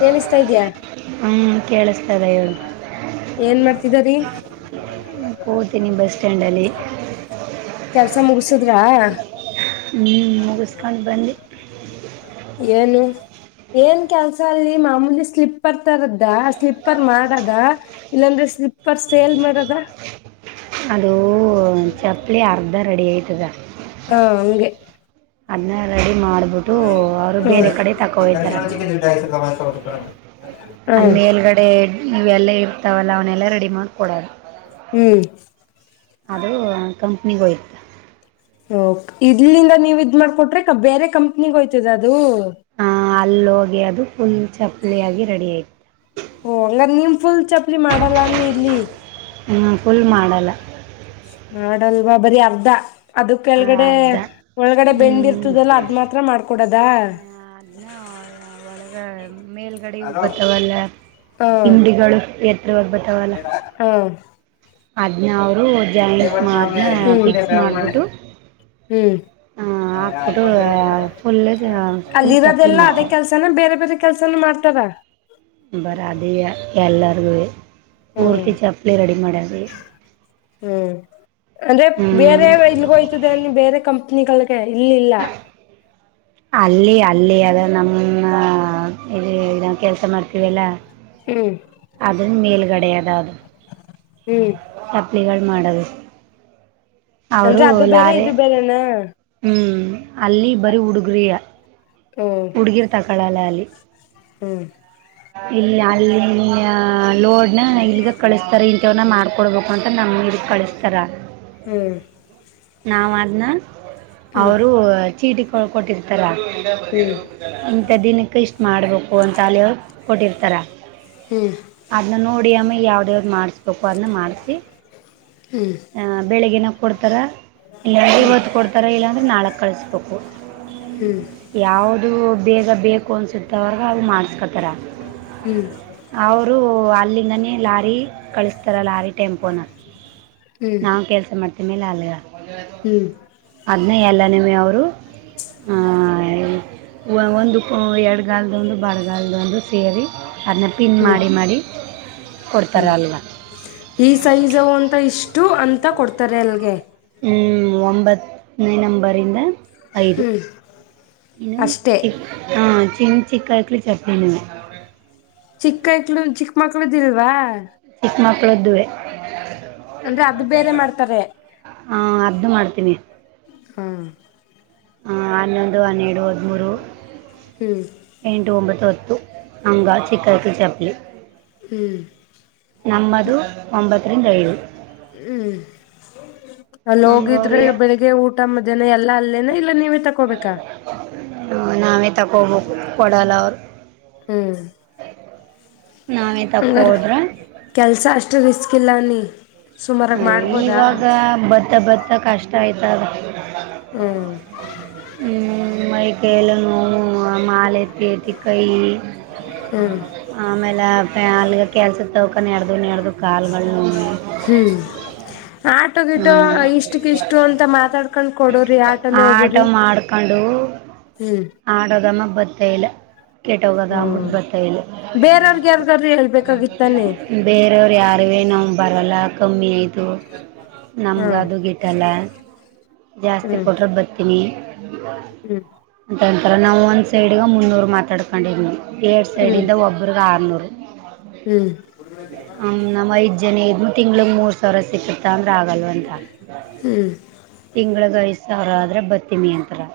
ಕೇಳಿಸ್ತಾ ಇದ್ಯಾ ಹೂ ಕೇಳ್ತದ ಹೇಳು ಏನ್ ಮಾಡ್ತಿದರಿ ಕೋತಿನಿ ಬಸ್ ಸ್ಟ್ಯಾಂಡ್ ಅಲ್ಲಿ ಕೆಲ್ಸ ಮುಗಸುದ್ರಾ ಹೂ ಮುಗಿಸ್ಕೊಂಡು ಬಂದೇ ಏನು ಏನ್ ಕೆಲ್ಸ ಅಲ್ಲಿ ಮಾಮೂಲಿ ಸ್ಲಿಪ್ಪರ್ ತರದ ಸ್ಲಿಪ್ಪರ್ ಮಾಡದ ಇಲ್ಲಾಂದ್ರೆ ಸ್ಲಿಪರ್ ಸೇಲ್ ಮಾರದ ಅದುೂ ಚಪ್ಪಲಿ ಅರ್ಧ ರೆಡಿ ಆಯತದ ಹಾ ಹಂಗ ಅನ್ನೇ ರೆಡಿ ಮಾಡಿಬಿಟ್ಟು ಅವರು ಹ್ಮ್ ಬೇರೆ ಕಡೆ ತಗೊ ಹೋಗ್ತಾರೆ ಅಂದ ಮೇಲ್ಗಡೆ ಇವೆಲ್ಲ ಇರ್ತಾವಲ್ಲ ಅವನೆಲ್ಲಾ ರೆಡಿ ಮಾಡ್ಕೊಡದು ಹೂ ಅದು ಕಂಪ್ನಿಗ ಹೋಯ್ತ್ತುು ಇಲ್ಲಿಂದ ನೀವು ಇದ್ ಮಾಡ್ಕೊಟ್ರೆ ಬೇರೆ ಕಂಪ್ನಿಿಗೆ ಹೋಯ್ತದ ಅದು ಅಲ್ಲೋಗಿ ಅದು ಫುಲ್ ಚಪ್ಪಲಿಯಾಗಿ ರೆಡಿ ಆಯಿತು ಓ ಹಂಗಾರ ನಿಮ್ ಫುಲ್ ಚಪ್ಲಿ ಮಾಡಲ್ಲ ನೀ ಇಲ್ಲಿ ನಾನ್ ಫುಲ್ ಮಾಡಲ್ಲ ಹಾಡಲ್ವಾ ಬರಿೀ ಅರ್ಧ ಅದಕ್ಕೆ ಆ, ಕೆಳಗಡೆ ಅರ್ಧ ಒಳಗಡೆ ಹ್ಞೂ ಬೆಂದ್ಿರ್ತದಲ್ಲ ಅದ ಮಾತ್ರ ಮಾಡ್ಕೊಡದ ಅದನ್ನ ಒಳಗೆ ಮೇಲ್ಗಡ ಹಲೋ ಬತಾವಲ್ಲ ಹಾ ಹಿಂಡಿಗಳು ಎತ್ರವಾಗ ಬತಾವಲ್ಲ ಹೂ ಅದ್ನೇ ಅವ್ರು ಜಾಯಿಂಸ್ ಮಾಡನ್ನ ಫಿಕ್ಸ್ ಮಾಡಿಬಿಟ್ಟು ಹ ಹಾಕಿಬಿಟ್ಟು ಫುಲ್ುಲ್ ಅದೆಲ್ಲಾ ಅದೇ ಕೆಲ್ಸನ ಬೇರೆ ಬೇರೆ ಕೆಲ್ಸನ ಮಾಡ್ತಾರ ಬರಾದಿ ಆ ಎಲ್ಲರ್ಗುವೆ ಹ್ಮ್ ಪೂರ್ತಿ ಚಪ್ಲಿ ರೆಡಿ ಮಾಡಿ ಹ್ಮ್ ಅಂದ್ರೆ ಬೇರೆ ಇಲ್ಗೋಯ್ತದೆ ಅ ಬೇರೆ ಕಂಪ್ನಿಗಳಗೆ ಇಲ್ಲಿಲ್ಲ ಅಲ್ಲಿ ಅಲ್ಲಿ ಅದ ನಮ್ಮ ಇಲ್ಲಿ ಕೆಲ್ಸ ಮಾಡ್ತವಿ ಅಲ್ಲ ಹ್ಮ್ ಅದನ್ನ ಮೇಲ್ಗಡೆಯದ ಅದು ಹ್ಮ್ ಹಗಳು ಮಾಡದು ಅವರು ಅಂದ್ರೆ ಅದು ಬೇರೆ ಲಾರಿ ಇದು ಬೇರೆನಾ ಹೂ ಅಲ್ಲಿ ಬರಿೀ ಹುಡುಗ್ರಯ ಹ್ಮ್ ಹುಡ್ಲೀರ್ ತಕಳಾಲ ಅಲ್ಲಿ ಹ್ಮ್ ಇಲ್ಲಿ ಅಲ್ಲಿ ಲೋಡ್ನ ಇಲ್ಗ ಕಳಿಸತಾರೆ ಇಂಥವ್ನ್ನ ಮಾಡ್ಕೊಡ್ಬೇಕು ಅಂತ ನಮ ಕಳಿಸ್ತಾರ ಹೂ ನಾವು ಅದ್ನ ಅವ್ರು ಚೀಟಿ ಕೊಳ್ಕೊಟ್ಟಿರ್ತಾರ ಹ್ಮ್ ಇಂಥ ದಿನಕ್ಕೆ ಇಷ್ಟು ಮಾಡ್ಬೇಕು ಅಂತ ಅಲ್ಲಿ ಅವ್ರು ಕೊಟ್ಟಿರ್ತಾರ ಹ್ಮ್ ಅದ್ನ ನೋಡಿ ಅಮ್ಮ ಯಾವ್ದ ಯಾವ್ದ ಮಾಡಸ್ಬೇಕು ಅದನ್ನ ಮಾಡ್ಸಿ ಹ್ಮ್ ಹ ಬೆಳಿಗ್ನ ಕೊಡ್ತಾರ ಇಲ್ಲ ನ ಇವತ್ತು ಕೊಡ್ತಾರ ಇಲ್ಲಾ ಅಂದ್ರೆ ನಾಳೆ ಕಳಸ್ಬೇಕು ಹ್ಮ್ ಯಾವ್ದು ಬೇಗ ಬೇಕು ಅನ್ಸುತ್ತವರ್ ಅವು ಮಾಡ್ಸ್ಕ ರ ಹ್ಮ್ ಅವ್ರು ಅಲ್ಲಿಂದನೇ ಲಾರಿ ಕಳಿಸ್ತಾರ ಲಾರಿ ಟೆಂಪೋನ ಹ್ಮ್ ನಾವ ಕೆಲ್ಸ ಮಾಡ್ತವಿ ಮೇಲೆ ಅಲ್ ಹ್ಮ್ ಅಲ್ಲಿ ಎಲ್ಲ ಅವರು ಒಂದು ಕೂ ಎರಡು ಕೂ ಗಾಲ್ದೊಂದು ಬಳಗಾಲ್ದೊಂದು ಸೇರಿ ಅದನ್ನ ಪಿನ್ ಹ್ಮ್ ಮಾಡಿ ಮಾಡಿ ಕೊಡ್ತರಾ ಅಲ್ವಾ ಈ ಸೈಜವು ಅಂತ ಇಷ್ಟು ಅಂತ ಕೊಡ್ತಾರೆ ಅಲ್ಲಿಗೆ ಹ್ಮ ಒಂಬತ್ತನೇ ನಂಬರಿಂದ ಐದು ಹ್ಮ್ ಇನ್ನು ಅಷ್ಟೇ ಚಿ ಹ ಚಿ ಚಿಕ್ಕಕಲಿ ಚಟ್ನಿನ್ನು ಚಿಕ್ಕಕ್ಳ ಚಿಕ್ಕ ಮಕ್ಳ್ದಿಲ್ವಾ ಚಿಕ್ಕ ಮಕ್ಕಳದುವೆ ಅಂದ್ರೆ ಅದು ಬೇರೆ ಮಾಡ್ತಾರೆ ಹಾ ಅರ್ದು ಮಾಡ್ತೀನಿ ಹ್ಮ ಹ ಹನ್ನೊಂದು ಹನ್ನೆರಡು ಹದ್ಮೂರು ಎಂಟು ಒಂಬತ್ತು ಹಂಗ ಚಿಕ್ಕಾಯಕ ಚಪ್ಲಿ ಹ್ಮ್ ನಂಬದು ಒಂಬತ್ತರಿಂದ ಏಳು ಹ್ಮ್ ಅಲ್ಲಿ ಹೋಗಿದ್ರೆ ಬೆಳಿಗ್ಗೆ ಊಟ ಮಧ್ಯಾಹನ ಎಲ್ಲಾ ಅಲ್ಲೇನ ಇಲ್ಲ ನೀವೇ ತಕೋಬೇಕಾ ನಾವೇ ತಗೊಬೋ ಕೊಡಲ್ಲ ಅವ್ರು ಅಂಗರ್ ಕೆಲಸ ಅಷ್ಟು ರಿಸಿಸಕ ಇಲ್ಲ ನೀ ಇವಾಗ ಭತ್ತ ಬತ್ತ ಕಷ್ಟ ಆಯ್ತದ ಹ್ಮ್ ಕೇೇಳ ನೋವು ಮಾಲೆೆ ಟ ಕೈ ಹ್ಮ್ ಆಮೇಲೆಲ್ಗ ಕೆಲ್ಸ ಪಪ್ಪನ್ನ ಎರಡು ನೆರದು ಕಾಲುಗಳೆ ಆಟ ಗಿಟೋ ಇಷ್ಟಕ್ಕ ಇಷ್ಟು ಅಂತ ಮಾತಾಡ್ಕೊಂಡ್ ಕೊಡೋದು ಆಟೋ ಮಾಡ್ಕೊಂಡು ಹ್ಮ್ ಆಟೋದಮ್ಮ ಬತ್ತ ಇಲ್ಲ ಕೆೇಟ್ಟೋಗದ ಅಬಿಟ್ಟ ಹ್ಮ್ ಬರ್ತ ಇಲ್ಲಿ ಬೇರೆಯವ್ರಗ್ ಯಾರ್ಗಾರು ಹೇಳ್ಬೇಕಾಗಿತ್ತಾನೆ ಬೇರವರು ಯಾರೇ ನಾವ ಬರಲ್ಲ ಕಮ್ಮಿ ಆಯ್ತು ಹಾ ನಮ್ಗ ಅದು ಗ ಇಟ್ಟಲ್ಲ ಜಾಸ್ತಿ ಹ್ಮ್ ಕೊಟ್ರ ಬರ್ತ ಹ್ಮ್ ಅಂತೊಂತರ ನಾವು ಒಂದ್ ಸೈಡ್ಗ ಮುನ್ನೂರು ಮಾತಾಡ್ಕೊಂಡಿದ್ನವು ಎಏಡ್ ಹ್ಮ್ ಸೈಡಿಂದ ಒಬ್ಬ್ರಗ ಆರ್ನೂರು ಹ್ಮ್ ಹ ನಮ್ಮೈಜ್ಜನ ತಿಂಗಳಗ್ ಮೂರ್ ಸಾವಿರ ಸಿಕ್ಕತಂದ್ರ ಆಗಲ್ವ ಅಂತ ಹ್ಮ್ ತಿಂಳಿಗೆ ಐ ಸಾವಿರ ಆದ್ರೆ ಬತ್ತಿ ನಿಯಂತ್ರತ್ರ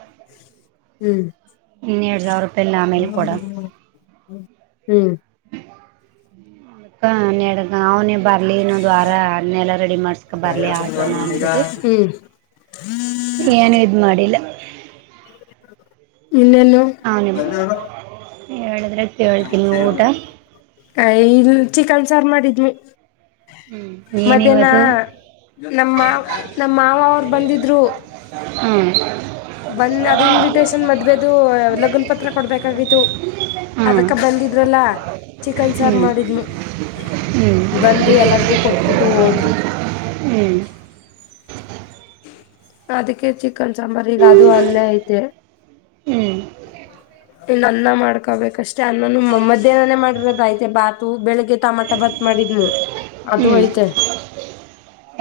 ಇನ್ನೆರಡ್ ಸಾವಿರ ರೂಪಾಯಿಲ್ಲಿ ಆಮೇಲೆ ಕೊಡ ಹ್ಮ್ ಹಪಾನ್ ಅವನೇ ಬರ್ಲಿ ಇನ್ನೊ ದ್ ವಾರ ಅನ್ನೆಲ್ಲ ರೆಡಿ ಮಾಡ್ಸ್ಕೊ ಬರ್ಲಿ ಆಟೋನ ಅಂದಬಿಟ್ಟು ಹ್ಮ್ ಏನು ಇದ್ ಮಾಡಿಲ್ಲ ಇನ್ನನ್ನು ಏಳಿದ್ರೆ ಕಳ್ ತಿ ನಟ ಇನ್ ಚಿಕನ್ ಸಾರ ಮಾಡಿದ್ ಹ್ಞೂ ಮಧ್ಯಾಹ್ನ ಏನಿವತ್ತು ನಮ್ಮ ನಮ್ಮ ಮಾವ ಅವರು ಬಂದಿದ್ರು ಹ್ಮ್ ಬಂದ ಅದ ಇನ್ವಿಟೇಶನ್ ಮದ್ವೆೇದು ಲಗನ್ ಪತ್ರ ಕೊಡ್ಬೇಕಾಗಿತ್ತು ಹ್ಞೂ ಅದಕ್ಕೆ ಬಂದಿದ್ರಲ್ಲ ಚಿಕನ್ ಸಾರು ಹ್ಞೂ ಮಾಡಿದ್ನು ಹ್ಞೂ ಬಂದು ಎಲ್ಲರಿಗೂ ಕೊಟ್ಬಿಟ್ಟು ಹೋದ್ರು ಹ್ಮ್ ಅದಕ್ಕೆ ಚಿ ಚಿಕ್ಕನ್ ಸಾಂಬಾರಗ ಅದು ಅಲ್ಲೇ ಐತೆ ಹ್ಞೂ ಇನ್ನು ಅನ್ನ ಮಾಡ್ಕೊಬೇಕ ಅಷ್ಟೇ ಅನ್ನಾನ ಮಧ್ಯಾಹ್ನನೆ ಮಾಡಿರೋದ ಆಯ್ತೆ ಬಾತು ಬೆಳಗ್ ಟಮಟ ಭಾತ್ ಮಾಡಿ ಹ್ಞೂ ಅದು ಅಯ್ತೆ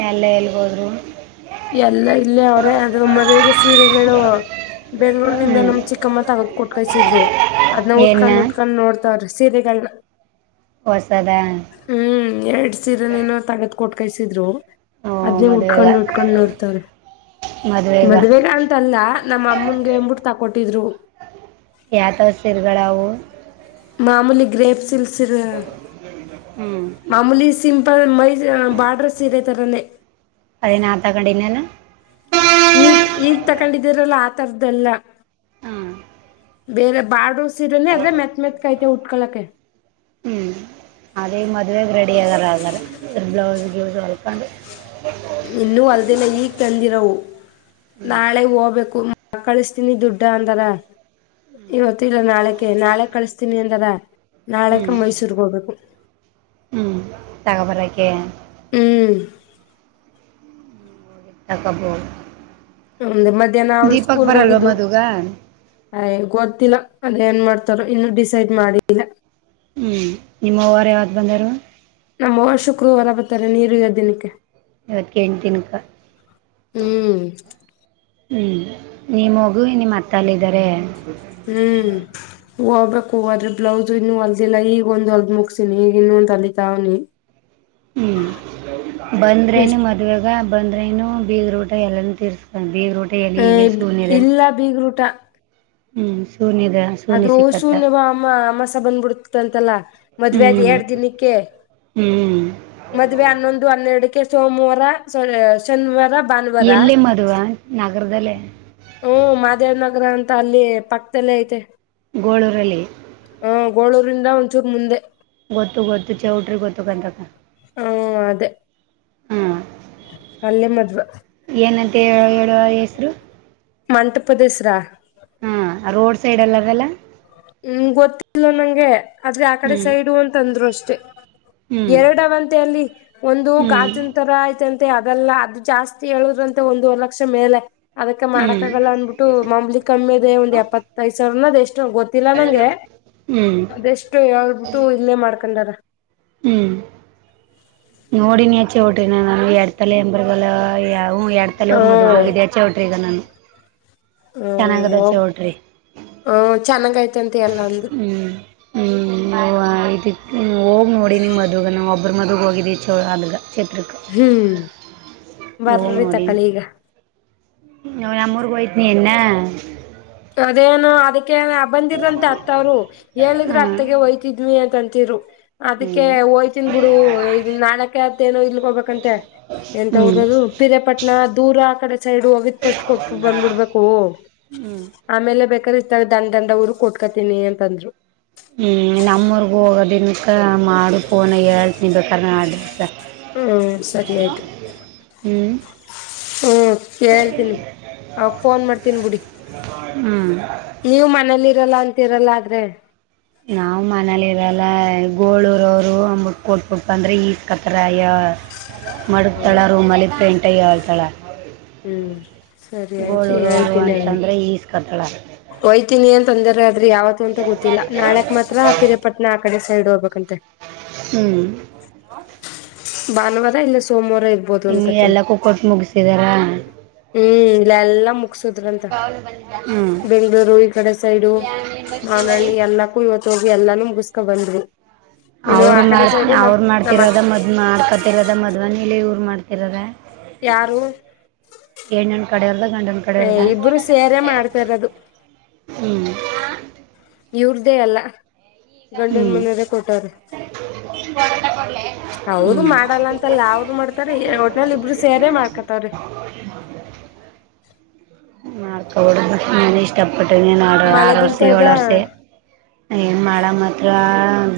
ಎಲ್ಲ ಎಲ್ಲಿ ಹೋದ್ರು ಎಲ್ಲ ಇಲ್ಲ ಅವ್ರೇ ಅದು ಮದ್ವೆಗೆ ಸೀರೆಗಳು ಹ್ಞೂ ಬೆಂಗಳೂರಿನಿಂದ ನಮ್ ಚಿಕ್ಕಮ್ಮ ತಗದ ಕುಟ್ ಕಸಿದ್ರು ಅದನ್ನ ಏನ ಉಟ್ಕೊಂಡ್ ಉಟ್ಕೊಂಡ್ ನೋಡ್ತಾರ್ರೀ ಸೀರೆಗಳನ್ನ ಹೊಸದ ಹ್ಮ್ ಎರಡ್ ಸೀರೆ ನೀನು ತಗದ ಕೊಟ್ ಕೈಸಿದ್ರು ಓ ಅದ್ನೇ ಮದುವೆಗ ಉಟ್ಕೊಂಡು ಉಟ್ಕೊಂಡು ನೋಡ್ತವ್ರಿ [inaudible] ಮದುವೆಗ ಮದ್ವೆಗ ಅಂತಲ್ಲಾ ನಮ್ಮ ಅಮ್ಮಂಗೆ ಅಂಬಿಟ್ಟು ತಾಕ [unintelligible] ಯಾವಥಾವ ಸೀರುಗಳವು ಮಾಮೂಲಿ ಗ್ರೇಪ್ ಸಿಲ್ ಸರೆ ಹ್ಞೂ ಮಾಮೂಲಿ ಸಿಂಪಲ್ ಮೈ ಬಾರ್ಡ್ರ ಸೀರೆ ತರನೆ ಅದೇ ತಗಂಡಿನಿ ಅಲ್ಲಾ ಈಗ್ ಈಗ್ ತಕೊಂಡಿದೀರಲ್ಲ ಆ ತರದ್ದಲ್ಲ ಹಾ ಬೇರೆ ಬಾಡ ಸೀರನೇ ಅದ್ರೆ ಮೆತ್ ಮೆತ್ ಅಯ್ತೆ ಉಟ್ಕಳಕ್ಕೆ ಹ್ಞೂ ಅದೇ ಈ ಮದುವೆೆಗೆ ರೆಡಿ ಆಗಾರ ಆಗಾರ ಬ್ಲೌಸ್ ಗ್ಲಿಸು ಹೊಲ್ಕೊಂಡು ಇನ್ನು ಹೊಳ್ದಿಲ್ಲ ಈಗ ತಂದಿರವು ಹ್ಞೂ ನಾಳೆ ಹೋಗ್ಬೇಕು ಕಳಿಸತೀನಿ ದುಡ್ಡ ಅಂದಾರ ಇವತ್ತು ಇಲ್ಲ ನಾಳಕ ನಾಳೆ ಕಳಿಸತೀನಿ ಅಂದಾರ ನಾಳಕ ಮೈಸೂರ್ಗ್ ಹೋಗ್ಬೇಕು ಹ್ಮ್ ತಗೋಬಾರ ಹ್ಮ್ [unintelligible] ಮಧ್ಯಾಹ್ನ ಅವಳು ದೀಪಕ್ ಸ್ಕೂಲ್ಗೆ ಬರಲ್ವ ಹೋಗಿದ್ದು ಮದುಗ ಐಯ್ ಗೊತ್ತಿಲ್ಲ ಅದ ಏನ್ ಮಾಡ್ತಾರೋ ಇನ್ನುೂ ಡಿಸೈಡ್ ಮಾಡಿಲ್ಲ ಹ್ಮ್ ನಿಮ್ಮ್ ಅವ್ವರು ಯಾವತ್ತೂ ಬಂದರು ನಮ್ಮ್ ಅವ್ವ ಶುಕ್ರವಾರ ಬರ್ತಾರೆ ನೀರು ಉಯೋ ದಿನಕ್ಕೆ ಇವತ್ತ ಎಂಟು ದಿನಕ ಹ್ಮ್ ಹ್ಮ್ ನೀ ಮಗು ನಿಮ್ಮತ್ತಲ್ಲ ಇದಿದಾರೆ ಹ್ಮ್ ಹೋಗ್ಬೇಕು ಹೋದ್ರೆ ಬ್ಲೌಸ್ ಇನ್ನು ಹೋಳಿದಿಲ್ಲ ಈಗ ಒಂದು ಹೊಳ್ದು ಮುಗಸಿನಿ ಈಗ ಇನ್ನು ಒಂದ್ ಹೊಳಿತಾವ್ನಿ ಹ್ಮ್ ಬಂದ್ರೇನು ಎಷ್ಟ್ ಮದ್ವೆಗ ಬಂದ್ರೆನು ಬೀಗಾರ ಊಟ ಎಲ್ಲಾನ ತರ್ಸ್ಕು ಬೀಗರ ಊಟ ಆ, ಈಗೆಲ್ಲಿ [inaudible] ಸುಮ್ನಿರೇ ಇಲ್ಲ ಬೀಗ್ರೂಟ ಅದು ಶೂನ್ಯವ ಅಮ್ಮ ಅಮಾವಾಸ್ಯ ಬಂದ್ಬಿಡ್ತ ಅಂತಲ್ಲಾ ಮದ್ವೆ ಅದ್ ಹ್ಮ್ ಎರಡ್ ದಿನಕ್ಕೆ ಹ್ಮ್ [inaudible] ಮದ್ವೆ ಹನ್ನೊಂದು ಹನ್ನೆರಡಕ್ಕೆ ಸೋಮವಾರ ಶನಿವಾರ ಭಾನುವಾರ ಎಲ್ಲಿ ಮದ್ವ ನಾಗ ಹ್ಮ್ ಮಾದೇವ್ ನಗರ ಅಂತ ಅಲ್ಲಿ ಪಕ್ಕದಲ್ಲೇ ಐತೆ ಗೋಳರಲ್ಲಿ ರಿಂದ ಒಂಚೂರ್ ಮುಂದೆ ಗೊತ್ತು ಗೊತ್ತು ಚೌಟ್ರಿ ಗೊತ್ತುಕನ ತಕ್ಕ ಹ್ಮ ಅದೇ ಅಲ್ಲೇ ಮದ್ವ ಏನಂತೆ ಹೇಳ ಹೇಳುವ ಹೆಸ್ರು ಮಂಟಪದ ಹೆಸ್ರ ಆ ರೋಡ್ ಸೈಡ್ ಅಲ್ಲಿ ಅದಲ್ಲ ಇಲ್ಲ ನಂಗೆ ಆದ್ರೆ ಆ ಕಡೆ ಹ್ಮ್ ಸೈಡು ಅಂತ ಅಂದ್ರು ಅಷ್ಟೇ ಹ್ಮ್ ಎರಡವಂತ ಅಲ್ಲಿ ಒಂದು ಹ್ಮ್ ಗಾಜನಂತರ ಆಯ್ತ ಮ ಅದೆಲ್ಲ ಅದು ಜಾಸ್ತಿ ಹೇಳುದ್ರಂತೆ ಒಂದು ವರೆ ಲಕ್ಷ ಮೇಲೆ ಅದಕ್ಕೆ ಮಾಡಕ ಆಗಲ್ಲ ಹ್ಮ್ ಅಂದ್ಬಿಟ್ಟು ಮಾಂಬ್ಲಿ ಕಮ್ಮಿ ಅದೆ ಒಂದ್ ಎಪ್ಪತ್ತೈದ್ ಸಾವರನದ್ ಎಷ್ಟ್ ಗೊತ್ತಿಲ್ಲ ನಂಗೆ ಹ್ಮ್ ಅದೆಷ್ಟು ು ಇಲ್ಲೇ ಮಾಡ್ಕೊಂಡಾರ ನೋಡಿ ನೀ ಚೌಟ್ರೆನ ನಮಗೆ ಎಡ್ ತಲೆ ಎಂಬರ್ಲ್ಲ ಯಾವ ಹ್ ಎರಡು ತಲವ್ರರು ಮದುವೆಗೆ ಹ್ಮ ಹೋಗಿದೆ ಚೌಟ್ರೆಗ ನಾನು ಚೆನ್ನಾಗದ ಹ್ಮ ಚೌಟ್ರಿ ಹ ಚೆನ್ನಾಗಐತೆಂತ ಎಲ್ಲ ಅಂದ್ರು ಹ್ಮ್ ಹ್ಮ್ ಹೋಗ್ ನೋಡಿ ನಿಮ್ ಮದುಗ ಒಬ್ಬ್ರ ಮದುಗ ಹೋಗಿದಿ ಚ ಅಲ್ಲಿಗ ಹ್ಮ್ ಬರ್ರ ತಕಳಿ ಈಗ ಅವ ನಮ್ಮೂರು ಬಯಟ್ನಿನ್ನ ಅದೇನು ಅದಕ್ಕೆ ಬಂದಿದರಂತೆ ಅತ್ತ ಅವ್ರು ಹೇಳಿದ್ರೆ ಹ್ಮ್ ಅತ್ತಗೆ ಹಯ್ತಿದ್ವಿ ಅಂತಂತ ಹ ತಿರು ಅದಕ್ಕೆ ಹ್ಮ್ ಹೋಯ್ತನ್ ಬಿಡು ಈ ನಾಳಕ ಅತ್ ಏನೋ ಇಲ್ ಹೋಗಬೇಕಂತೆ ಎಂತ ಹ್ಮ್ ಅವರದು ಪಿರಿಯಾಪಟ್ಣ ದೂರ ಆ ಕಡೆ ಸೈಡು ಅವಗತ್ ಸ್ಟ್ ಕೊಟ್ಟು ಬಂದ್ಬಿಡ್ಬೇಕು ಹ್ಮ ಬೇಕಾದ್ರ ಇಷ್ಟ ದಂಡ ದಂಡ ಊರು ಕೊಟ್ಕೋತಿನಿ ಅಂತಂದ್ರು ಹ್ಮ್ ನಮ್ಮೂರ್ಗ ಹೋಗೋದನ್ಕ ಮಾಡು ಫೋನ ಹೇಳ್ತನ ಬೇಕಾದ ಮಾಡ್ರಿಸ ಹ್ಮ ಸರಿ ಆಯ್ತು ಹ್ಮ್ ಹ್ಮ ಕೇಳ್ತೀನಿ ಅವ ಫೋನ್ ಮಾಡ್ತೀನ್ಿ ಬಿಡಿ ನೀವು ಮನೇಲಿ ಹ್ಮ್ ಇರಲ್ಲ ಅಂತಿರಲ್ಲ ಆದ್ರೆ ನಾವು ಮನೇಲಿ ಇರಲ್ಲ ಗೋಳೂರವರು ಅಂದ್ರ ಕೊಟ್ಬೇಕ ಅಂದ್ರೆ ಈಸ್ ಕತ್ತರ ಮಡಗ್ತಾಳ ಹ್ಮ್ ರೂಮಲ್ಲಿ ಪೇಂಟಾಗಿ ಹೇಳ್ತಾಳ ಹ್ಮ್ ಸರಿ ಆಯ್ತು ಗೋಳೂರುೋರು ಹೇಳ್ತೀನಿ ಹಂಗೆ ಅಂತಂದ್ರೆ ಈಸ್ ಕತ್ತಳ ತೊಂದರೆ ಆದ್ರೆ ಯಾವತ್ತು ಅಂತ ಗೊತ್ತಿಲ್ಲ ನಾಳಕ್ ಮಾತ್ರ ಪಿರಿಯಾಪಟ್ಣಆ ಕಡೆ ಸೈಡ್ ಹೋಗ್ಬೇಕಂತ ಹ್ಮ್ ಭಾನುವಾರ ಇಲ್ಲ ಸೋಮವಾರ ಇರ್ಬೋದು ಇಲ್ಲಿ ಅನ್ಕತೀನಿ ಎಲ್ಲಕ್ಕೂ ಕೊಟ್ಟು ಮುಗಿಸಿದ್ದಾರೆ ಹ್ಮ್ ಇಲ್ಲಲ್ಲ ಮುಗಸುದ್ರಂತ ಹ್ಮ್ ಬೆಂಗಗಳೂರು ಈ ಕಡೆ ಸೈಡು ಮಾನಹಳ್ಳಿ ಎಲ್ಲಕ್ಕೂ ಇವತ್ತು ಹೋಗಿ ಎಲ್ಲಾನು ಮುಗಿಸ್ಕ ಬಂದ್ರು ಇನ್ನು ಆ ಅವರು ಕಡೆ ಮಾಡ್ ಸೈಡು ನಮ್ ಅವ್ರು ನಮ್ಮ ಮಾಡ್ತಿರೋದ ಮದ್ ಮಾಡ್ಕತಿರೋದ ಮದ್ವನಲಿ ಇವರು ಮಾಡ್ತಿರದ ಯಾರು ಎಣ್ಣನ ಕಡೆವರ್ದ ಗಂಡನ ಕಡೆವರ್ದ ಇಬ್ರು ಸೇರೆ ಮಾಡ್ತಾ ಇರೋದು ಹ್ಮ್ ಇವ್ರ್ದೇ ಅಲ್ಲ ಗಂಡನ್ ಹ್ಮ್ ಮನೆ ಅವರೇ ಕೊಟ್ಟವ್ರ ಹ್ಮ್ ಮಾಡಲ್ಲ ಅಂತಲ್ಲ ಅವ್ರು ಮಾಡ್ತಾರೆ ಒಟ್ನಲ್ಲಿ ಇಬ್ರು ಹ ಸೇರೆ ಮಾಡ್ಕತವ್ರೆ ಹಾಗೆ ಮಾಡ್ಕೊ ನಾನ್ ಇಷ್ಟ ಕೊಟ್ಟ ನೋಡ್ರ ಮಳೆ ಆರ್ ವರ್ಷ ಬೀಳ್ತಾ ಏಳ ವರ್ಷ ಇದ್ದ ಏನ್ ಮಾಡ ಹತ್ರ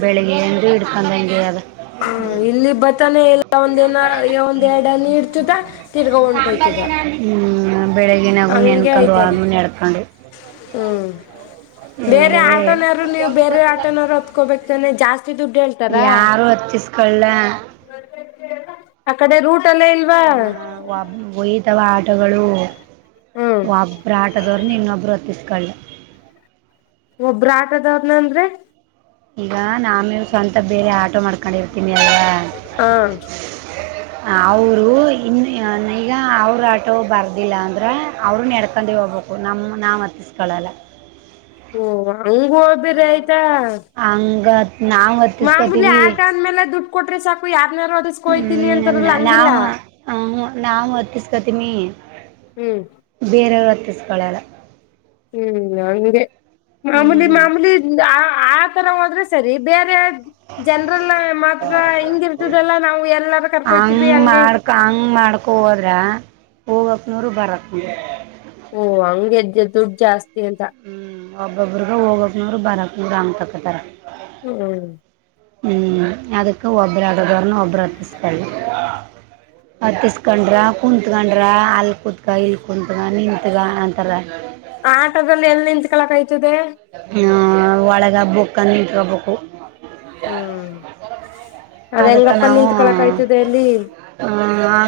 ಬೆಳಿಗ್ಗೆ ಅಂದ ಹಿಡ್ಕೊಂಡಂಗೆ ಅದ ಹ್ಮ ಇಲ್ಲಿ ಬತನ ಎಲ್ಲ ಒಂದ ನ ಒಂದ್ೆರಡ ಹಾನಿ ಇಡ್ತದ ತಿರ್ಗಾ ಹೊಂಟೋಯ್ತದ ಹ್ಮ್ ಬೆಳಿಗಿನಾಗು ಹಂಗೆ ನೆನ್ಕೊಂಡು ಆಯ್ತದ ಓದು ನೆಡ್ಕೊಂಡು ಹ್ಮ್ ಬೇರೆ ಇಲ್ಲವೇ ಆಟೋನವರು ನೀವು ಬೇರೆ ಆಟೋನವ್ರು ಹತ್ಕೋಬೇಕಕ್ತಾನೆ ಜಾಸ್ತಿ ದುಡ್ಡು ಹೇಳ್ತಾರ ಹತ್ತಿಸ್ಕಳ್ಳಾ ಅ ಕಡೆ ರೂಟ್ ಅಲ್ಲೇ ಇಲ್ವಾ ಹೋಯ್ತವಾ ಆಟಗಳು ಹ್ಮ್ ಒಬ್ಬರ ಆಟದವರುನ್ನ ಇನ್ನೊಬ್ಬರು ಹೊತ್ತಿಸಕೊಳ್ಳು ಒಬ್ರ ಆಟದವನ ಅಂದ್ರೆ ಈಗ ನ ಆಮೇಲೆ ಸ್ವಂತ ಬೇರೆ ಆಟೋ ಮಾಡ್ಕೊಂಡಿರ್ತೀನಿ ಅಲ್ ಹಾ ಅವರು ಇನ್ನು ಈಗ ಅವ್ರ ಆಟೋ ಬರ್ದಿಲ್ಲ ಅಂದ್ರ ಅವರು ನಡ್ಕೊಂಡ ಹೋಗ ನಮ್ಮ ನಾವು ಹತ್ತಿಸ್ಕೊಳ್ಳಲ್ಲ. ಓ ಹಂಗಬೇರೆ ಅಂಗ ಮಾಮೂಲಿ ಆಟ ಅದ ಮೇಲೆ ದುಡ್ಡು ಕೊಟ್ರೆ ಸಾಕು ಯ ಹ್ಮ್ ನಾವ್ ನಾವು ಹತ್ತಸ್ಕತಿಮಿ ಹ್ಮ್ ಬೇರೆಯವ್ರರು ಹತ್ತಿಸಕೊಳಲ್ಲ. ಹ್ಮ್ ಹಂಗೆ ಮಾಮೂಲಿ ಹ್ಮ್ ಮಾಮೂಲಿ ಆ ಹೋದ್ರೆ ಸರಿ ಬೇರೆ ಜನ್ರಲ್ಲ ಮಾತ್ರ ಹಿಂಗ ಇರ್ತದೆಲ್ಲಾ ನಾವು ಎಲ್ಲಾರ ಕರ್ಕೊತೀವಿ ಹಂಗೆ ಮಾಡ್ಕೋ ಹೋದ್ರ ಹೋಗಕ್ನೂರು ಬರತ್ ನೂರು ಓ ಹಂಗಗೆದ್ದ ದುಡ್ ಜಾಸ್ತಿ ಅಂತ ಒಬ್ಬೊಬ್ಬ್ರಗ ಹೋಗೋಕ ನೂರ್ ಬರಕ್ ನೂರ್ ಹಂಗ್ ತೊಕತಾರೆ ಹ್ಮ್ ಹ್ಮ್ ಅದಕ್ಕೆ ಒಬ್ಬರ ಅಡ ಬರಣ ಒಬ್ಬರ ಹತ್ತಸತೀವಿ ಹತ್ತಿಸಕೊಂಡ್ರ ಕುೂತ್ಕೊಂಡ್ರ ಅಲ್ ಕುೂತ್ಕ ಇಲ್ ಕುೂತ್ಗ ನಿತ್ಗ ಅಂತಾಲ ಆಟದಲ್ಲಿ ಎಲ್ ನಿಂತ್ ಕಳಕ ಆಯ್ತದೆ. ಒಳಗ ಬುಕ್ ನಿಂತಕಬೇಕು ಹ್ಮ್ ಅದ ಅದಕ್ಕೆ ಹೆಂಗಪ್ಪ ನಿತ್ ಕಳಕ್ ಆಯ್ತದೆ ಅಲ್ಲಿ.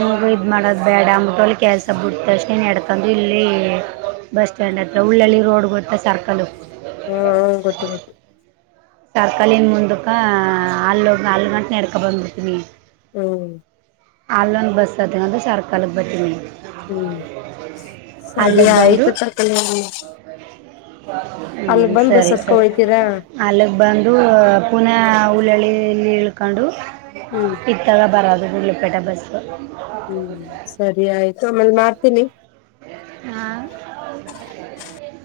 ಹಂಗ ಇದು ಮಾಡೋದು ಬೇಡ ಅಂದ್ಬಿಟ್ಟು ಅಲ್ಲಿ ಕೆಲಸ ಬಿಟ್ಟತಕ್ಷ ನು ನಡ್ತಂದರು ಇಲ್ಲಿ ಬ ಬಸ್ ಸ್ಟ್ಯಾಂಡ್ ಹತ್ರ ಉಳ್ಳಳಿ ರೋಡ್ ಗೊತ್ತ ಸರ್ಕಲ್ ಹ ಹ ಗೊತ್ತು ಗೊತ್ತು. ತರಕಲಿನ ಮುಂದಕ ಹಲ್ಲ ಹೋಗಿ ಹಲ್ ಗಂಟೆ ನಡ್ಕ ಬಂದ್ಬಿಡ್ತೀನಿ ಹ್ಮ್ ಅಲ್ಲೊಂದು ಬಸ್ ಅದೇ ಸರ್ಕಲ ಬರ್ತೀನಿ ಹ್ಮ್ ಅದು ಅಲ್ಲಿಗೆ ಬಂದು ಆಯತ ಸರ್ಕಲ್ ಹ್ಮ್ ಸರಿ ಸರಿ ಹೋಯ್ತೀರಾ ಅಲ್ಲಿ ಪುನ ಹುಳ್ಳಳ್ಳಿಲ್ಲಿ ಇಳ್ಕೊಂಡು ಹ್ಮ್ ಇತ್ತಾಗ ಬರದು ಊರುಲಿಪೆಟ್ ಬಸ್ ಹ್ಮ್ ಸರಿ ಆಯ್ತು ಆಮೇಲ್ ಮಾಡ್ತೀನಿ. ಹಾ